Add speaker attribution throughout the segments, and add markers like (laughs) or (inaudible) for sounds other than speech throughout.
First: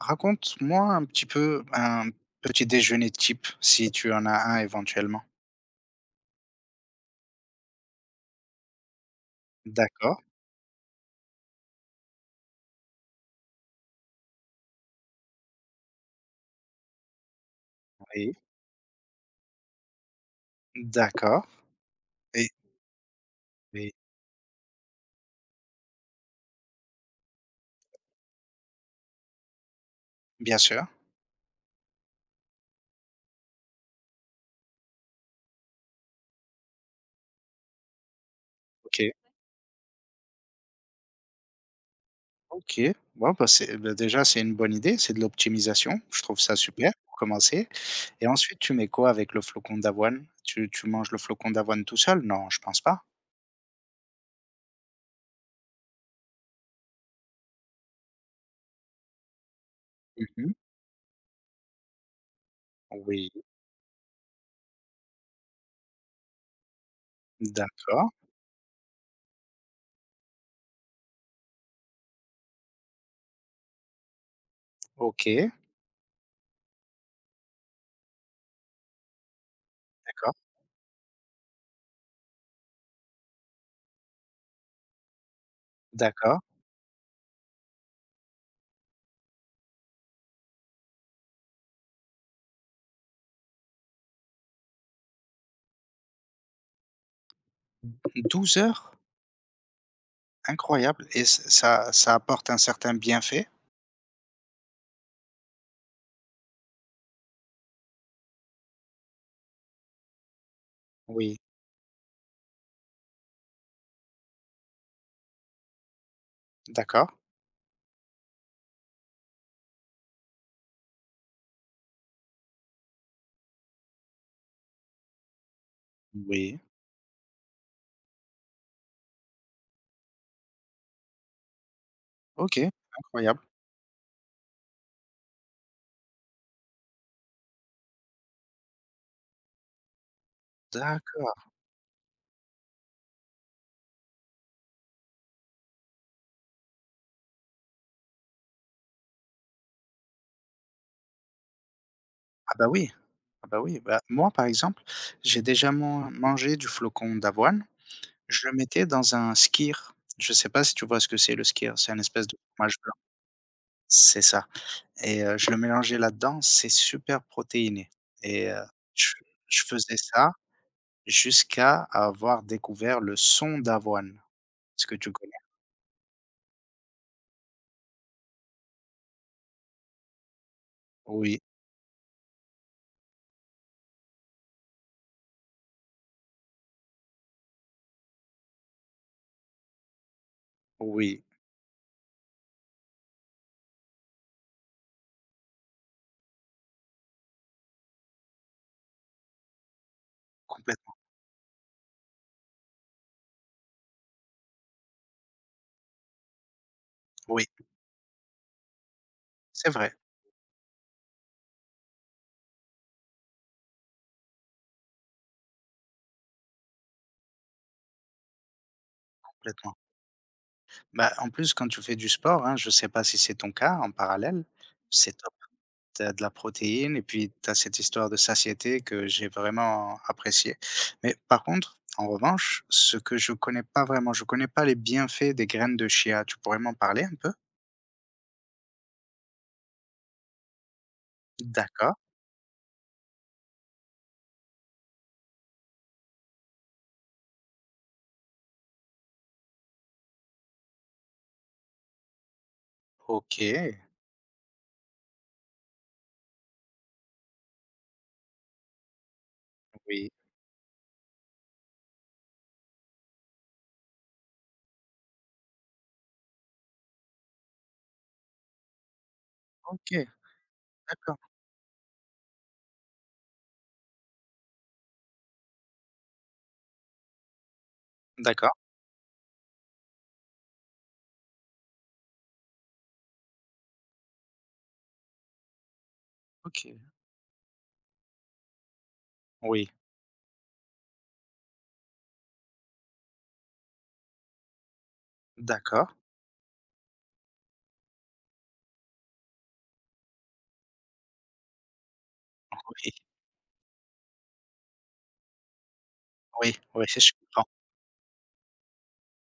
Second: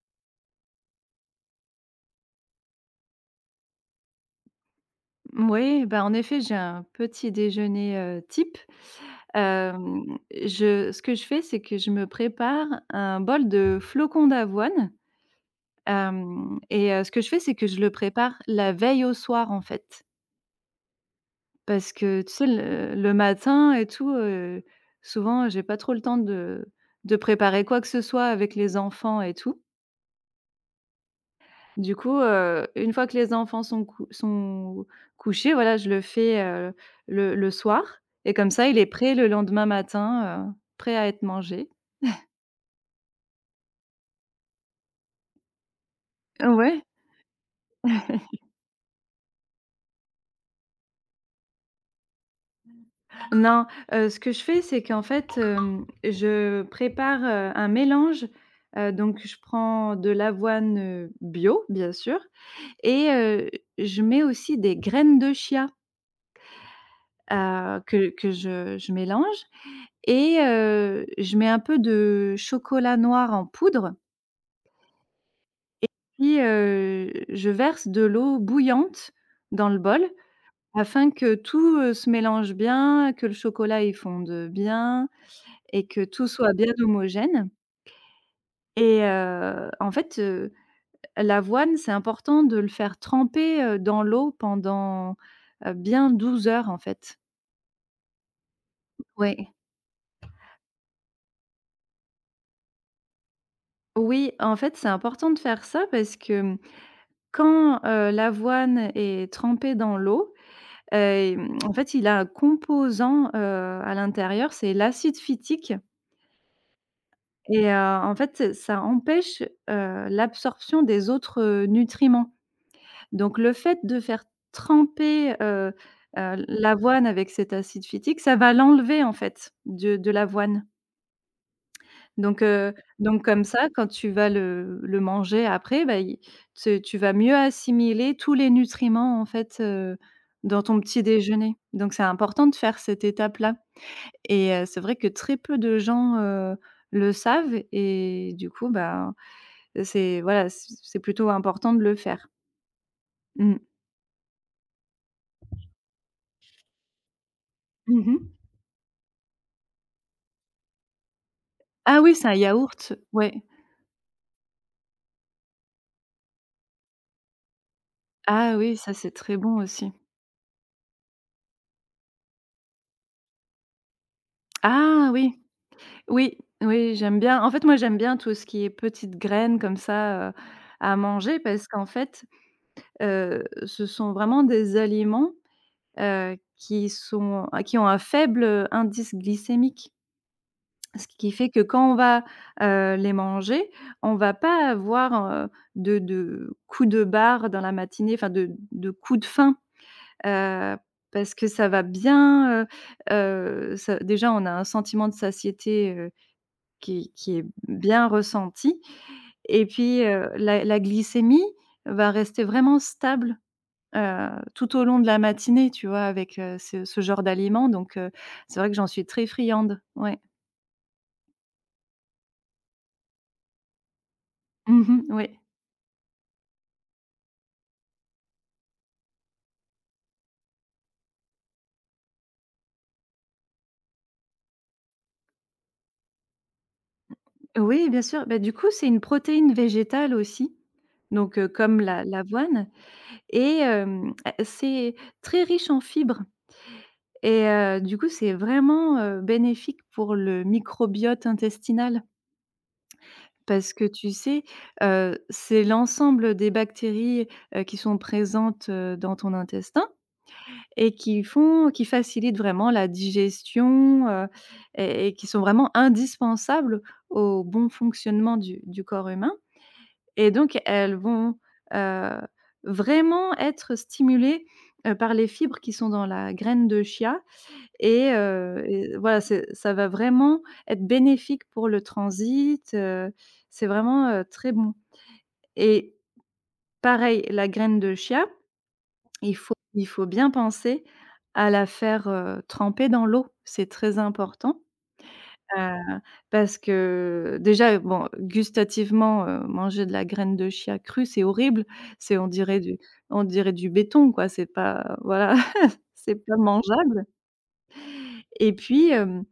Speaker 1: Raconte-moi un petit peu un petit déjeuner type, si tu en as un éventuellement.
Speaker 2: Moui, bah, en effet, j'ai un petit déjeuner type. Hem,
Speaker 1: D'accord,
Speaker 2: je ce que je fais, c'est que je me prépare un bol de flocons d'avoine. Hem et heu, ce que je fais, c'est que je le prépare
Speaker 1: oui,
Speaker 2: la veille au soir, en fait.
Speaker 1: d'accord.
Speaker 2: Parce que tu sais,
Speaker 1: Et
Speaker 2: le matin et
Speaker 1: oui,
Speaker 2: tout, souvent, j'ai pas trop le temps de préparer quoi que ce soit avec les enfants et tout.
Speaker 1: bien sûr.
Speaker 2: Du coup, une fois que les enfants sont couchés, voilà, je le fais, le soir et comme ça, il est
Speaker 1: OK,
Speaker 2: prêt le lendemain matin, prêt à être mangé.
Speaker 1: OK. Bon, bah, c'est bah, déjà, c'est une bonne idée, c'est de l'optimisation, je trouve ça
Speaker 2: Ouais.
Speaker 1: super pour commencer. Et ensuite tu mets quoi avec le flocon d'avoine? Tu manges le flocon d'avoine tout seul? Non, je pense pas.
Speaker 2: Non, ce que je fais, c'est qu'en fait, je prépare, un mélange. Donc je prends de
Speaker 1: Mmh.
Speaker 2: l'avoine, bio, bien sûr. Et
Speaker 1: Oui,
Speaker 2: je mets aussi des graines de chia, que
Speaker 1: d'accord.
Speaker 2: que je mélange. Et je mets un peu de chocolat noir en poudre.
Speaker 1: OK,
Speaker 2: Puis, je verse de l'eau bouillante dans le bol
Speaker 1: d'accord,
Speaker 2: afin que tout, se mélange bien, que le chocolat il fonde bien et que tout
Speaker 1: d'accord.
Speaker 2: soit bien homogène. Et en fait, l'avoine, c'est important de le faire tremper, dans l'eau pendant, bien 12 heures, en fait.
Speaker 1: 12 heures?
Speaker 2: Oui.
Speaker 1: Incroyable. Et ç ça ça apporte un certain bienfait?
Speaker 2: Oui, en fait, c'est important de faire ça parce que, quand, l'avoine est trempée dans l'eau,
Speaker 1: Oui,
Speaker 2: Heu, en fait, il a un composant, à l'intérieur, c'est l'acide phytique.
Speaker 1: d'accord.
Speaker 2: Et en fait, ça empêche, l'absorption des autres, nutriments. Donc le fait de faire tremper,
Speaker 1: Oui,
Speaker 2: l'avoine avec cet acide phytique, ça va l'enlever, en fait, de l'avoine. Donc
Speaker 1: OK,
Speaker 2: heu, donc
Speaker 1: incroyable.
Speaker 2: comme ça, quand tu vas le manger après, bah, il tu tu vas mieux assimiler tous les nutriments, en fait, dans ton petit
Speaker 1: D'accord.
Speaker 2: déjeuner. Donc c'est important de faire cette étape-là. Et c'est vrai que très peu de gens, le savent et du coup, bah, c'est voilà, c'est plutôt important de le faire.
Speaker 1: Ah bah oui, ah
Speaker 2: Mmh.
Speaker 1: bah oui, bah, moi, par exemple, j'ai déjà mangé du flocon d'avoine.
Speaker 2: Mmh.
Speaker 1: Je le mettais dans un skyr. Je sais pas si tu vois ce que c'est le skyr? C'est
Speaker 2: Ah
Speaker 1: une
Speaker 2: oui, c'est
Speaker 1: espèce
Speaker 2: un
Speaker 1: de fromage
Speaker 2: yaourt,
Speaker 1: blanc.
Speaker 2: ouais.
Speaker 1: C'est ça. Et je le mélangeais là-dedans, c'est super protéiné. Et
Speaker 2: Ah oui, ça, c'est
Speaker 1: je
Speaker 2: très bon
Speaker 1: je
Speaker 2: aussi.
Speaker 1: faisais ça jusqu'à avoir découvert le son d'avoine. Est-ce que
Speaker 2: Ah
Speaker 1: tu connais?
Speaker 2: oui, oui, oui, j'aime bien. En fait, moi, j'aime bien tout ce qui est petites graines comme ça, à manger
Speaker 1: Oui,
Speaker 2: parce qu'en fait, ce sont vraiment des aliments, qui ont un faible indice glycémique. Ce
Speaker 1: oui,
Speaker 2: qui fait que quand on va, les manger, on va pas avoir, de coups de barre dans la matinée, enfin de coups de faim, heu,
Speaker 1: complètement.
Speaker 2: parce que ça va bien, ça déjà on a un sentiment de satiété, qui est
Speaker 1: Oui,
Speaker 2: bien ressenti et
Speaker 1: c'est vrai,
Speaker 2: puis, la glycémie va rester vraiment stable, heu, tout au long de la matinée, tu vois? Avec, ce genre d'aliments donc, c'est vrai que j'en suis très
Speaker 1: complètement.
Speaker 2: friande. Ouais.
Speaker 1: Bah, en plus, quand tu fais du sport, hein, je ne sais pas si c'est ton cas en parallèle,
Speaker 2: Mmh,
Speaker 1: c'est
Speaker 2: oui.
Speaker 1: top. Tu as de la protéine et puis tu as cette histoire de satiété que j'ai vraiment appréciée. Mais par contre, en revanche, ce que je connais pas vraiment, je connais pas les bienfaits des graines de chia. Tu pourrais m'en parler un peu?
Speaker 2: Oui, bien sûr. Bah, du coup, c'est une protéine végétale aussi, donc comme
Speaker 1: D'accord.
Speaker 2: la l'avoine. Et hem, e c'est très riche en fibres et du coup, c'est vraiment, bénéfique pour le microbiote intestinal.
Speaker 1: OK.
Speaker 2: Parce que tu sais, c'est l'ensemble des bactéries, qui sont présentes, dans ton intestin
Speaker 1: Oui.
Speaker 2: et qui facilitent vraiment la digestion, et qui sont vraiment indispensables au bon fonctionnement du corps humain.
Speaker 1: OK.
Speaker 2: Et donc elles
Speaker 1: D'accord.
Speaker 2: vont, heu, vraiment être stimulées, par les fibres qui sont dans la graine de chia. et
Speaker 1: D'accord.
Speaker 2: heu et voilà, c'est ça va vraiment être bénéfique pour le transit, c'est vraiment, très bon. Et
Speaker 1: OK.
Speaker 2: pareil, la graine de chia, il faut
Speaker 1: Oui.
Speaker 2: il faut bien penser à la faire, tremper dans l'eau. C'est très important.
Speaker 1: D'accord.
Speaker 2: Heu, parce que déjà, bon, gustativement, manger de la graine de chia crue, c'est horrible. C'est on dirait du
Speaker 1: Oui.
Speaker 2: on dirait du béton, quoi. C'est pas, voilà, (laughs) c'est pas
Speaker 1: Oui. Oui,
Speaker 2: mangeable.
Speaker 1: je comprends.
Speaker 2: Et puis,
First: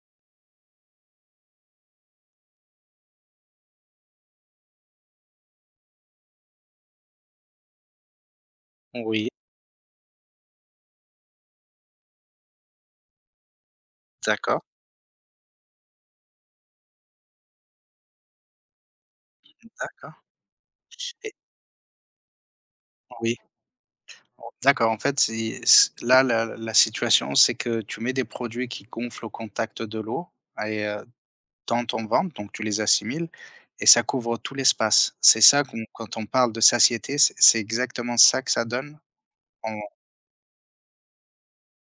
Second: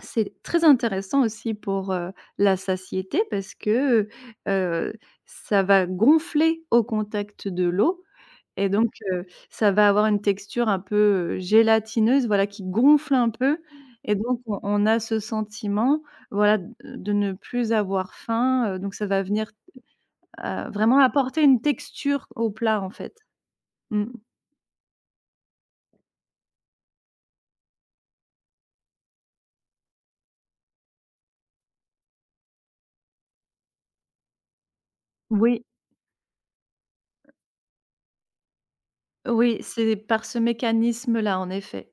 Speaker 2: c'est très intéressant aussi pour, la satiété parce que, heu, ça va gonfler au contact de l'eau et donc,
Speaker 1: Oui.
Speaker 2: ça va avoir une texture un peu, gélatineuse, voilà, qui gonfle un peu et donc on
Speaker 1: D'accord.
Speaker 2: on a ce sentiment, voilà, d de ne plus avoir faim. Donc ça va venir,
Speaker 1: D'accord.
Speaker 2: vraiment
Speaker 1: Et
Speaker 2: apporter une texture au plat, en fait.
Speaker 1: oui.
Speaker 2: Mmh.
Speaker 1: D'accord, en fait, c'est c là, la situation, c'est que tu mets des produits qui gonflent au contact de l'eau et dans ton ventre, donc tu les assimiles et ça couvre tout l'espace. C'est
Speaker 2: Oui,
Speaker 1: ça qu'on quand on parle de satiété, c'est exactement ça que ça donne.
Speaker 2: oui,
Speaker 1: en
Speaker 2: c'est par ce mécanisme-là, en effet.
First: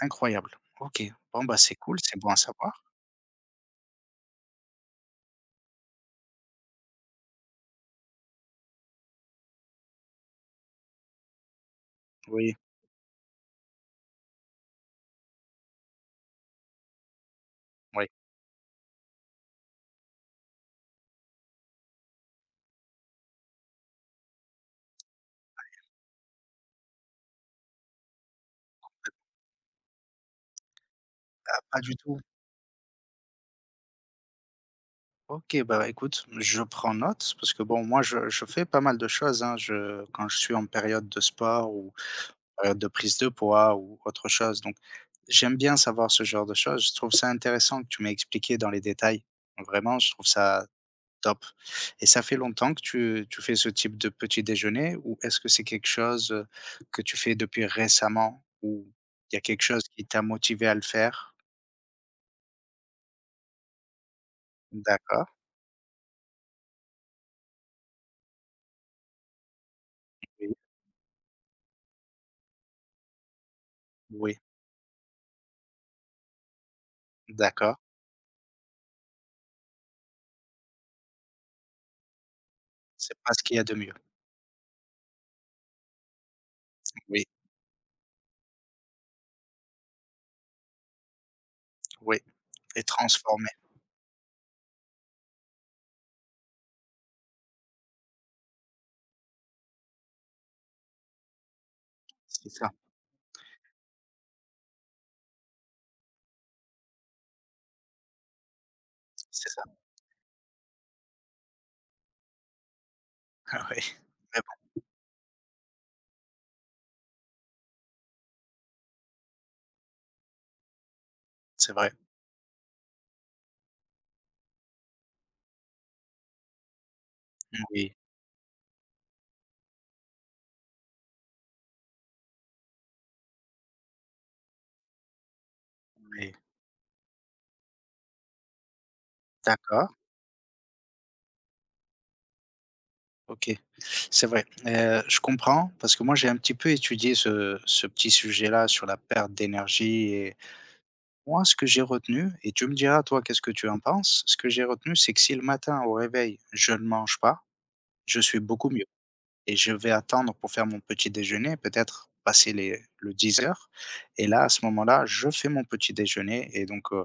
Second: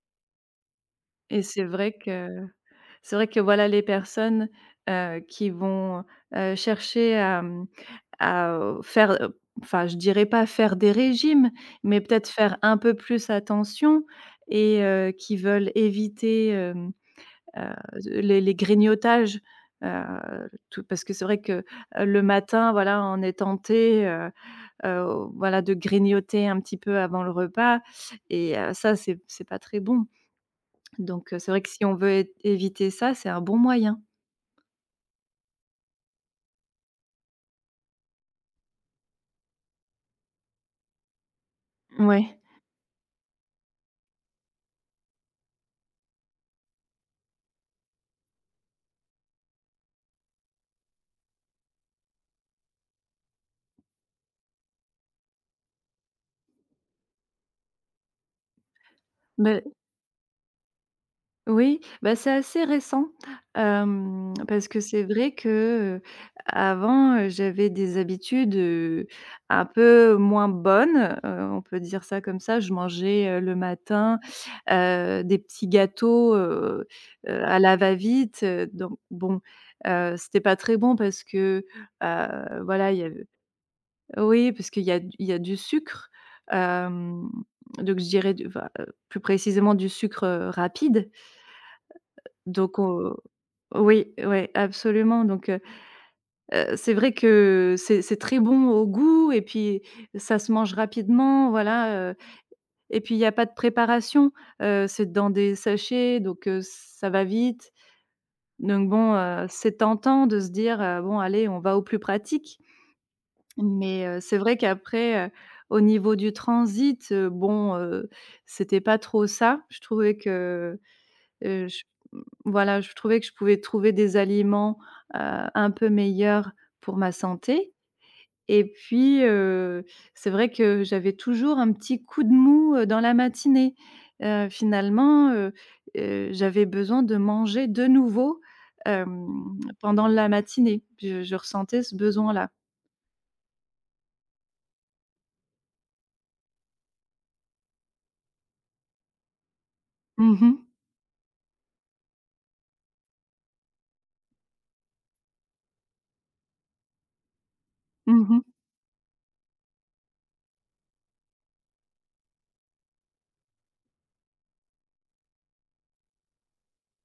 Speaker 1: incroyable. OK,
Speaker 2: Et
Speaker 1: bon, bah,
Speaker 2: c'est
Speaker 1: c'est
Speaker 2: vrai
Speaker 1: cool, c'est bon à
Speaker 2: que
Speaker 1: savoir.
Speaker 2: voilà, les personnes, qui vont, chercher à, faire, enfin, je dirais pas faire des régimes, mais peut-être
Speaker 1: Oui,
Speaker 2: faire un peu plus attention. Et qui veulent éviter, heu,
Speaker 1: oui.
Speaker 2: les grignotages, tout parce que c'est vrai que, le matin, voilà, on est tenté, heu, voilà, de grignoter un petit peu avant le repas. Et ça, c'est pas très bon. Donc c'est
Speaker 1: Ah,
Speaker 2: vrai que
Speaker 1: pas
Speaker 2: si
Speaker 1: du
Speaker 2: on veut
Speaker 1: tout.
Speaker 2: é éviter ça, c'est un bon moyen.
Speaker 1: OK, bah, écoute, je prends note parce que bon, moi, je fais pas mal de choses, hein. Je quand je suis en période de sport ou
Speaker 2: Ouais,
Speaker 1: période de prise de poids ou autre chose, donc j'aime bien savoir ce genre de choses. Je trouve ça intéressant que tu m'aies expliqué dans les détails. Vraiment, je trouve ça top. Et ça fait longtemps que tu fais ce type de petit déjeuner ou est-ce que c'est quelque chose que tu fais depuis récemment ou il y a quelque
Speaker 2: mais...
Speaker 1: chose qui t'a motivé à le faire?
Speaker 2: Oui, bah, c'est assez récent, parce que c'est
Speaker 1: D'accord.
Speaker 2: vrai que, avant, j'avais des habitudes, un peu moins
Speaker 1: Oui,
Speaker 2: bonnes, on peut dire ça comme ça. Je mangeais, le matin,
Speaker 1: oui,
Speaker 2: des petits gâteaux, à la
Speaker 1: d'accord.
Speaker 2: va-vite, donc bon, c'était pas très bon parce que, voilà, il y
Speaker 1: C'est
Speaker 2: avait...
Speaker 1: pas ce qu'il y a de mieux.
Speaker 2: Oui, parce qu'il y a du sucre,
Speaker 1: Oui,
Speaker 2: hem, donc je dirais du enfin, plus précisément du sucre, rapide.
Speaker 1: oui.
Speaker 2: Donc
Speaker 1: Et transformer.
Speaker 2: oui, ouais, absolument. Donc c'est vrai que c'est très bon au goût et puis ça se mange rapidement, voilà,
Speaker 1: C'est ça,
Speaker 2: et puis il y a pas de préparation, c'est dans des sachets, donc ça va vite, donc bon,
Speaker 1: c'est ça.
Speaker 2: c'est tentant de se dire: «Bon allez, on va au plus pratique»,
Speaker 1: (laughs) oui.
Speaker 2: mais c'est
Speaker 1: Mais
Speaker 2: vrai
Speaker 1: bon,
Speaker 2: qu'après, au niveau du transit, bon, c'était pas trop ça. Je trouvais que... Heu,
Speaker 1: c'est
Speaker 2: je
Speaker 1: vrai.
Speaker 2: mmh, voilà, je trouvais que je pouvais trouver des aliments, heu, un peu meilleurs pour ma santé
Speaker 1: Oui,
Speaker 2: et puis, c'est vrai que j'avais toujours un petit coup de mou, dans la matinée. Finalement,
Speaker 1: oui.
Speaker 2: j'avais besoin de manger de nouveau,
Speaker 1: D'accord.
Speaker 2: pendant la matinée. Je ressentais ce besoin-là.
Speaker 1: OK. C'est vrai, je comprends parce que moi, j'ai un petit peu étudié ce petit sujet-là sur la perte d'énergie.
Speaker 2: Mmh
Speaker 1: Et
Speaker 2: mh.
Speaker 1: moi, ce que j'ai retenu et tu me diras toi qu'est-ce que tu en penses? Ce que j'ai retenu, c'est que si le matin au réveil, je ne mange pas, je suis
Speaker 2: Mmh.
Speaker 1: beaucoup mieux et je vais attendre pour faire mon petit déjeuner, peut-être passer les le 10 heures. Et là, à ce moment-là, je fais mon petit déjeuner et donc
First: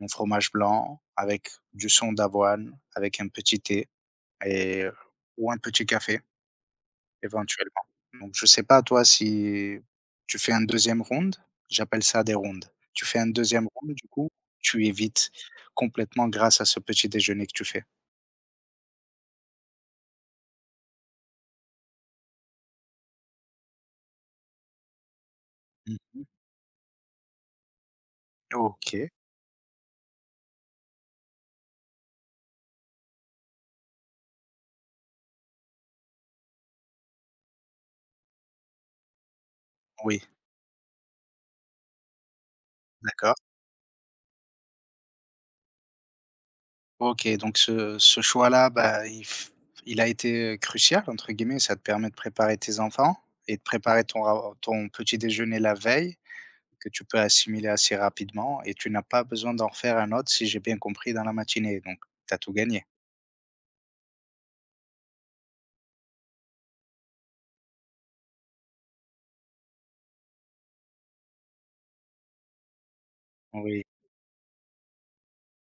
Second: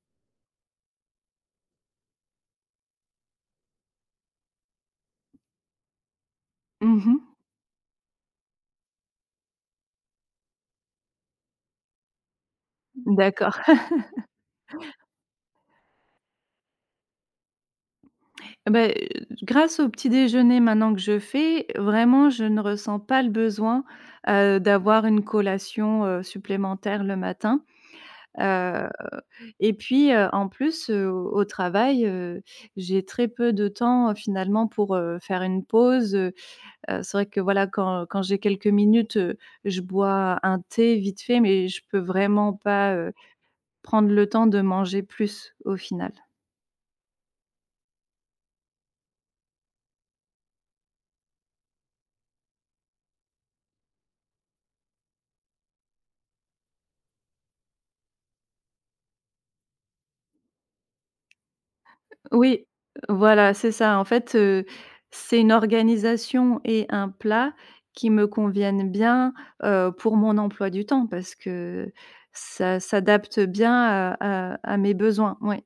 Speaker 1: mon fromage blanc avec du son d'avoine, avec un petit thé et ou un petit café
Speaker 2: Mmh.
Speaker 1: éventuellement. Donc je sais pas toi si tu fais un deuxième e round? J'appelle ça des rondes. Tu fais un
Speaker 2: D'accord.
Speaker 1: deuxième e round du coup, tu évites complètement grâce à ce petit déjeuner que tu fais.
Speaker 2: Ah bah, grâce au petit déjeuner maintenant que je fais, vraiment je ne ressens pas le besoin, d'avoir une collation,
Speaker 1: Mmh.
Speaker 2: supplémentaire le matin, heu
Speaker 1: OK,
Speaker 2: et puis, en plus, au travail, j'ai très peu de temps, finalement pour, faire une pause. C'est vrai que voilà quand j'ai quelques minutes, je
Speaker 1: oui,
Speaker 2: bois un thé vite fait, mais je peux vraiment pas,
Speaker 1: d'accord.
Speaker 2: prendre le temps de manger plus au final.
Speaker 1: OK, donc ce choix-là, bah, il a été, «crucial» entre guillemets, ça te permet de préparer tes enfants et de préparer ton petit déjeuner la veille que tu peux assimiler assez rapidement et tu n'as pas besoin d'en refaire un autre si j'ai bien compris dans la matinée donc tu as tout
Speaker 2: Oui,
Speaker 1: gagné.
Speaker 2: voilà, c'est ça. En fait, c'est une organisation et un plat qui me conviennent bien, pour mon emploi du temps parce que ça s'adapte bien
Speaker 1: Oui.
Speaker 2: à mes besoins, ouais.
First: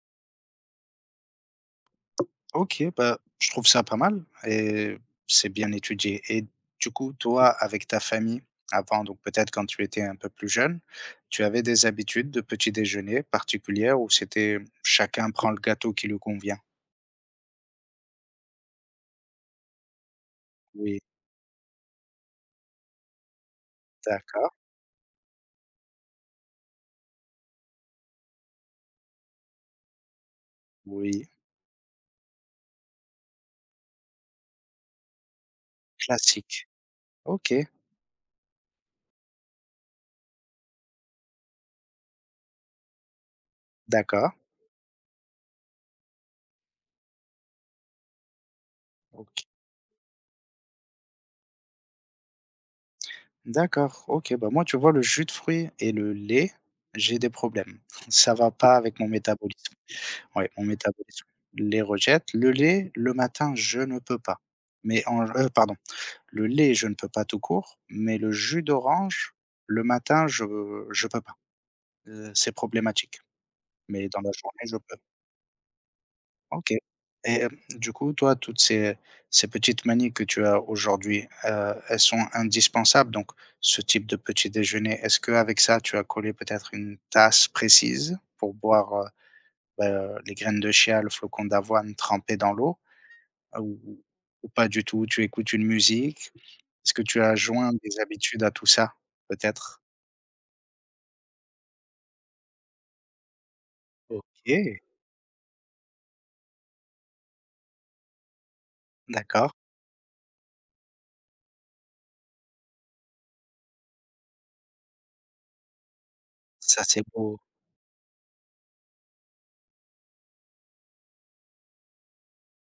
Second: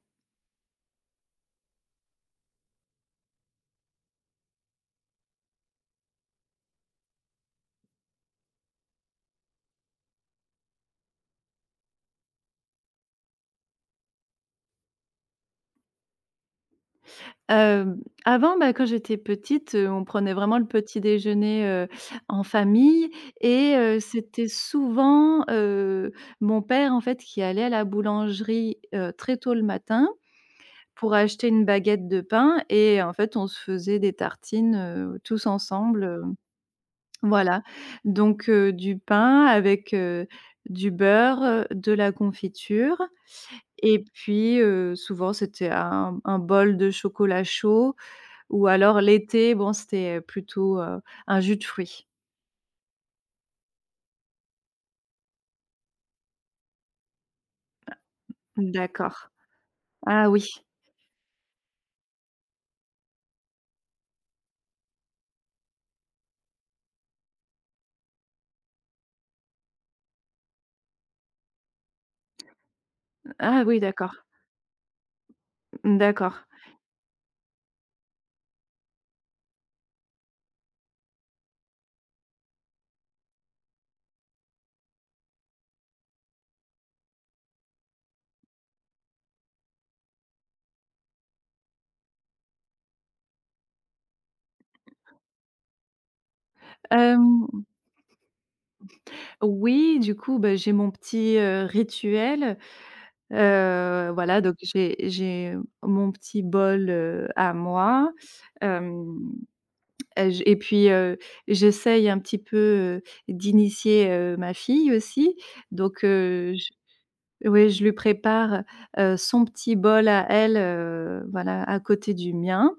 Speaker 1: OK, bah, je trouve ça pas mal et c'est bien étudié. Et du coup, toi, avec ta famille, avant, donc peut-être quand tu étais un peu plus jeune, tu avais des habitudes de petit déjeuner particulières où c'était chacun prend le gâteau qui lui convient?
Speaker 2: Hem, Avant, bah, quand j'étais petite, on prenait vraiment le
Speaker 1: Oui,
Speaker 2: petit déjeuner, en famille. Et c'était
Speaker 1: d'accord,
Speaker 2: souvent, mon père, en fait, qui allait à la boulangerie, très tôt le matin pour
Speaker 1: oui,
Speaker 2: acheter une baguette de pain. Et en fait, on se faisait des tartines, tous ensemble,
Speaker 1: classique.
Speaker 2: voilà.
Speaker 1: OK,
Speaker 2: Donc du pain avec, du beurre, de la confiture et
Speaker 1: d'accord,
Speaker 2: puis, souvent c'était un bol de chocolat chaud ou alors
Speaker 1: OK.
Speaker 2: l'été, bon, c'était, plutôt, un jus de fruits.
Speaker 1: D'accord, OK, bah, moi, tu vois, le jus de fruits et le lait, j'ai des problèmes. (laughs) Ça va pas avec mon
Speaker 2: D'accord.
Speaker 1: métabolisme.
Speaker 2: Ah oui.
Speaker 1: Ouais, mon métabolisme les rejette. Le lait, le matin, je ne peux pas. Mais en pardon, le lait, je ne peux pas tout court, mais le jus d'orange, le matin, je peux pas. C'est problématique,
Speaker 2: Ah oui,
Speaker 1: mais
Speaker 2: d'accord.
Speaker 1: dans la journée, je peux.
Speaker 2: D'accord.
Speaker 1: OK. Et du coup, toi, toutes ces petites manies que tu as aujourd'hui, elles sont indispensables, donc ce type de petit déjeuner, est-ce qu'avec ça, tu as collé peut-être une tasse précise pour boire, bah, les graines de chia, le flocon d'avoine trempé dans l'eau? Ah, ou pas du tout? Tu écoutes une musique? Est-ce que tu as
Speaker 2: Hem,
Speaker 1: joint des habitudes à tout ça, peut-être?
Speaker 2: oui, du coup, bah, j'ai mon petit, rituel. Voilà, donc
Speaker 1: OK,
Speaker 2: j'ai mon petit bol, à moi. Hem,
Speaker 1: d'accord,
Speaker 2: j Et puis, j'essaye un petit peu, d'initier, ma fille aussi. Donc, j
Speaker 1: ça, c'est beau.
Speaker 2: oui, je lui prépare, son petit bol à elle, voilà, à côté du mien.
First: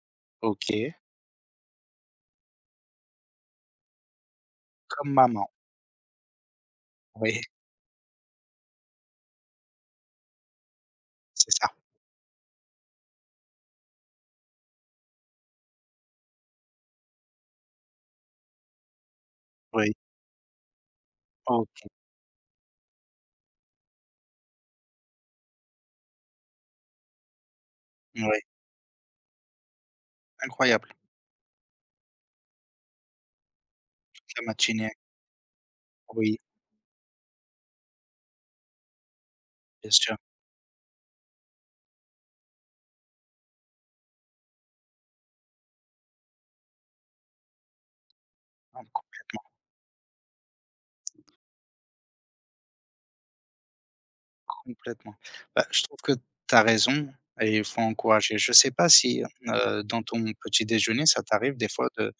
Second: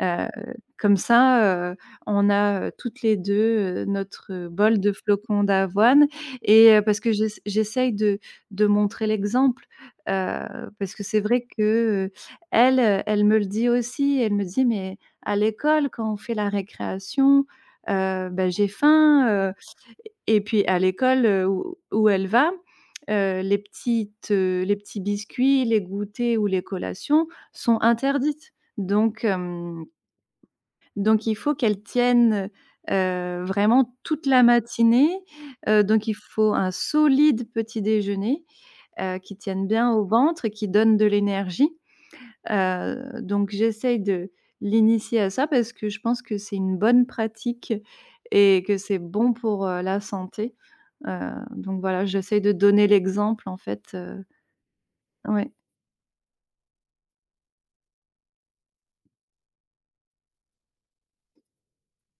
Speaker 2: Heu,
Speaker 1: OK,
Speaker 2: Comme ça, on a, toutes les deux, notre, bol de
Speaker 1: comme
Speaker 2: flocons
Speaker 1: maman.
Speaker 2: d'avoine. Et parce que
Speaker 1: Oui,
Speaker 2: j'essaye de montrer l'exemple, parce que c'est vrai
Speaker 1: c'est ça.
Speaker 2: que, elle, elle me le dit aussi. Elle me dit: «Mais à l'école, quand on fait la récréation, bah, j'ai faim»
Speaker 1: Oui,
Speaker 2: et puis à l'école, où
Speaker 1: OK,
Speaker 2: où elle va, les petits biscuits, les goûters ou les collations sont
Speaker 1: oui,
Speaker 2: interdites. Donc hem
Speaker 1: incroyable.
Speaker 2: donc il faut qu'elles tiennent vraiment toute la
Speaker 1: La matinée,
Speaker 2: matinée. Donc il
Speaker 1: oui,
Speaker 2: faut un solide petit déjeuner, qui tienne
Speaker 1: bien
Speaker 2: bien au
Speaker 1: sûr,
Speaker 2: ventre et qui donne de l'énergie. Donc j'essaye de l'initier à ça parce que je pense que c'est une bonne pratique et que
Speaker 1: ah,
Speaker 2: c'est
Speaker 1: com
Speaker 2: bon pour, la santé. Donc voilà, j'essaye de donner l'exemple en fait,
Speaker 1: complètement.
Speaker 2: ouais.
Speaker 1: Bah, je trouve que tu as raison et il faut encourager. Je ne sais pas si, dans ton petit déjeuner, ça t'arrive des fois de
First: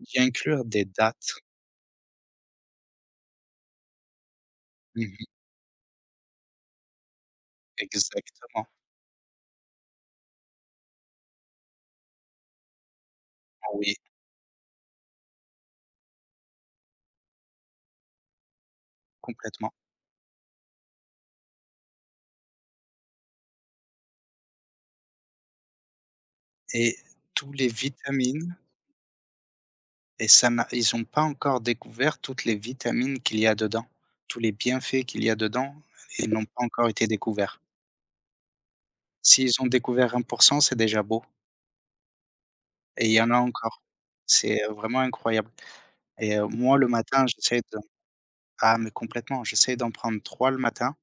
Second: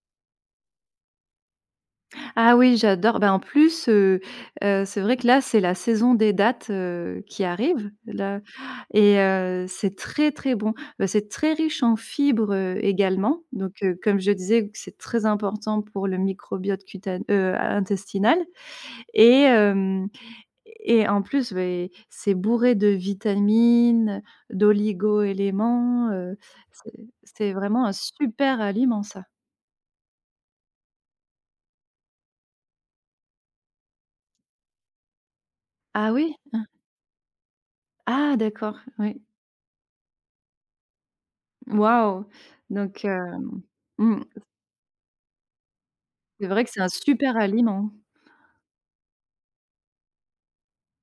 Speaker 1: d'y inclure des dates?
Speaker 2: Ah oui, j'adore. Ben en plus, c'est vrai que
Speaker 1: Mmh
Speaker 2: là, c'est la saison des dattes, qui arrive là.
Speaker 1: exactement,
Speaker 2: Et c'est très, très bon. Bah, c'est très riche en fibres, également. Donc
Speaker 1: oui,
Speaker 2: comme je disais, c'est très important pour le microbiote cutan intestinal. Et
Speaker 1: complètement.
Speaker 2: hem et en plus, beh, c'est bourré de vitamines, d'oligo-éléments, c'est
Speaker 1: Et tous
Speaker 2: c'est
Speaker 1: les
Speaker 2: vraiment un
Speaker 1: vitamines
Speaker 2: super aliment ça.
Speaker 1: et ça n'a ils ont pas encore découvert toutes les vitamines qu'il y a dedans, tous les bienfaits qu'il y a dedans,
Speaker 2: Ah
Speaker 1: ils
Speaker 2: oui?
Speaker 1: n'ont pas
Speaker 2: Hein.
Speaker 1: encore été découverts.
Speaker 2: Ah d'accord, oui.
Speaker 1: S'ils ont découvert 1% c'est déjà beau.
Speaker 2: Waouh! Donc
Speaker 1: Et il y en a encore.
Speaker 2: mmh,
Speaker 1: C'est, vraiment incroyable. Et
Speaker 2: c'est vrai que
Speaker 1: moi
Speaker 2: c'est
Speaker 1: le
Speaker 2: un
Speaker 1: matin,
Speaker 2: super
Speaker 1: j'essaie de
Speaker 2: aliment.
Speaker 1: ah mais complètement, j'essaie d'en prendre 3 le matin.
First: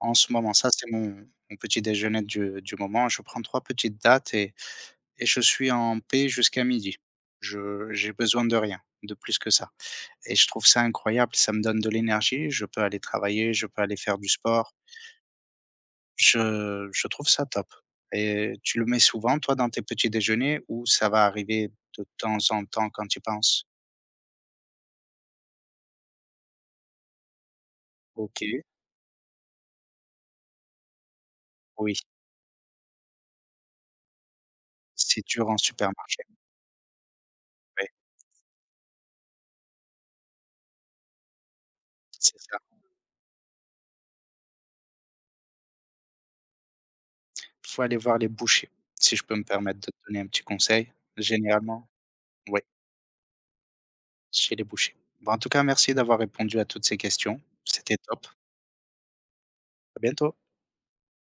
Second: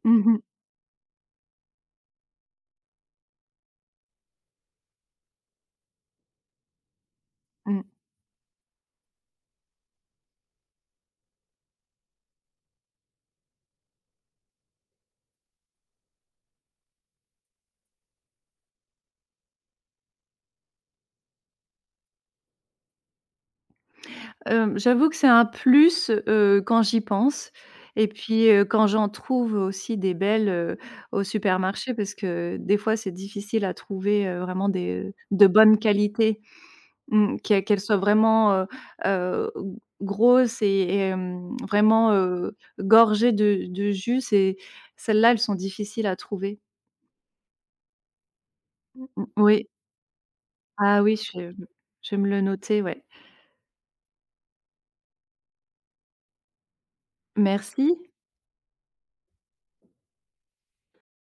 Speaker 1: En ce
Speaker 2: Mmh
Speaker 1: moment, ça c'est mon petit déjeuner du moment. Je prends 3 petites dattes et je suis en paix jusqu'à midi.
Speaker 2: mh, mmh.
Speaker 1: Je j'ai besoin de rien, de plus que ça. Et je trouve ça incroyable. Ça me donne de l'énergie, je peux aller travailler, je peux aller faire du sport. Je trouve ça top. Et tu le mets souvent toi dans tes petits déjeuners ou ça va arriver de temps en temps quand tu penses?
Speaker 2: J'avoue que c'est un plus, quand j'y pense et puis,
Speaker 1: OK,
Speaker 2: quand j'en trouve aussi des belles, au supermarché
Speaker 1: oui,
Speaker 2: parce que des fois c'est difficile à trouver, vraiment
Speaker 1: c'est
Speaker 2: de
Speaker 1: dur en
Speaker 2: bonne
Speaker 1: supermarché,
Speaker 2: qualité. Mmh, qu'elles
Speaker 1: ouais,
Speaker 2: soient vraiment, g grosses et vraiment,
Speaker 1: c'est ça.
Speaker 2: gorgées de jus, c'est celles-là, elles sont difficiles à trouver.
Speaker 1: Faut aller voir les bouchers,
Speaker 2: Mmh,
Speaker 1: si je peux me
Speaker 2: oui.
Speaker 1: permettre de te donner un petit conseil.
Speaker 2: Ah oui, je vais
Speaker 1: Généralement,
Speaker 2: je vais me le
Speaker 1: oui,
Speaker 2: noter, ouais.
Speaker 1: chez les bouchers. Bon, en tout cas, merci d'avoir répondu à toutes ces questions. C'était
Speaker 2: Merci.
Speaker 1: top. À bientôt.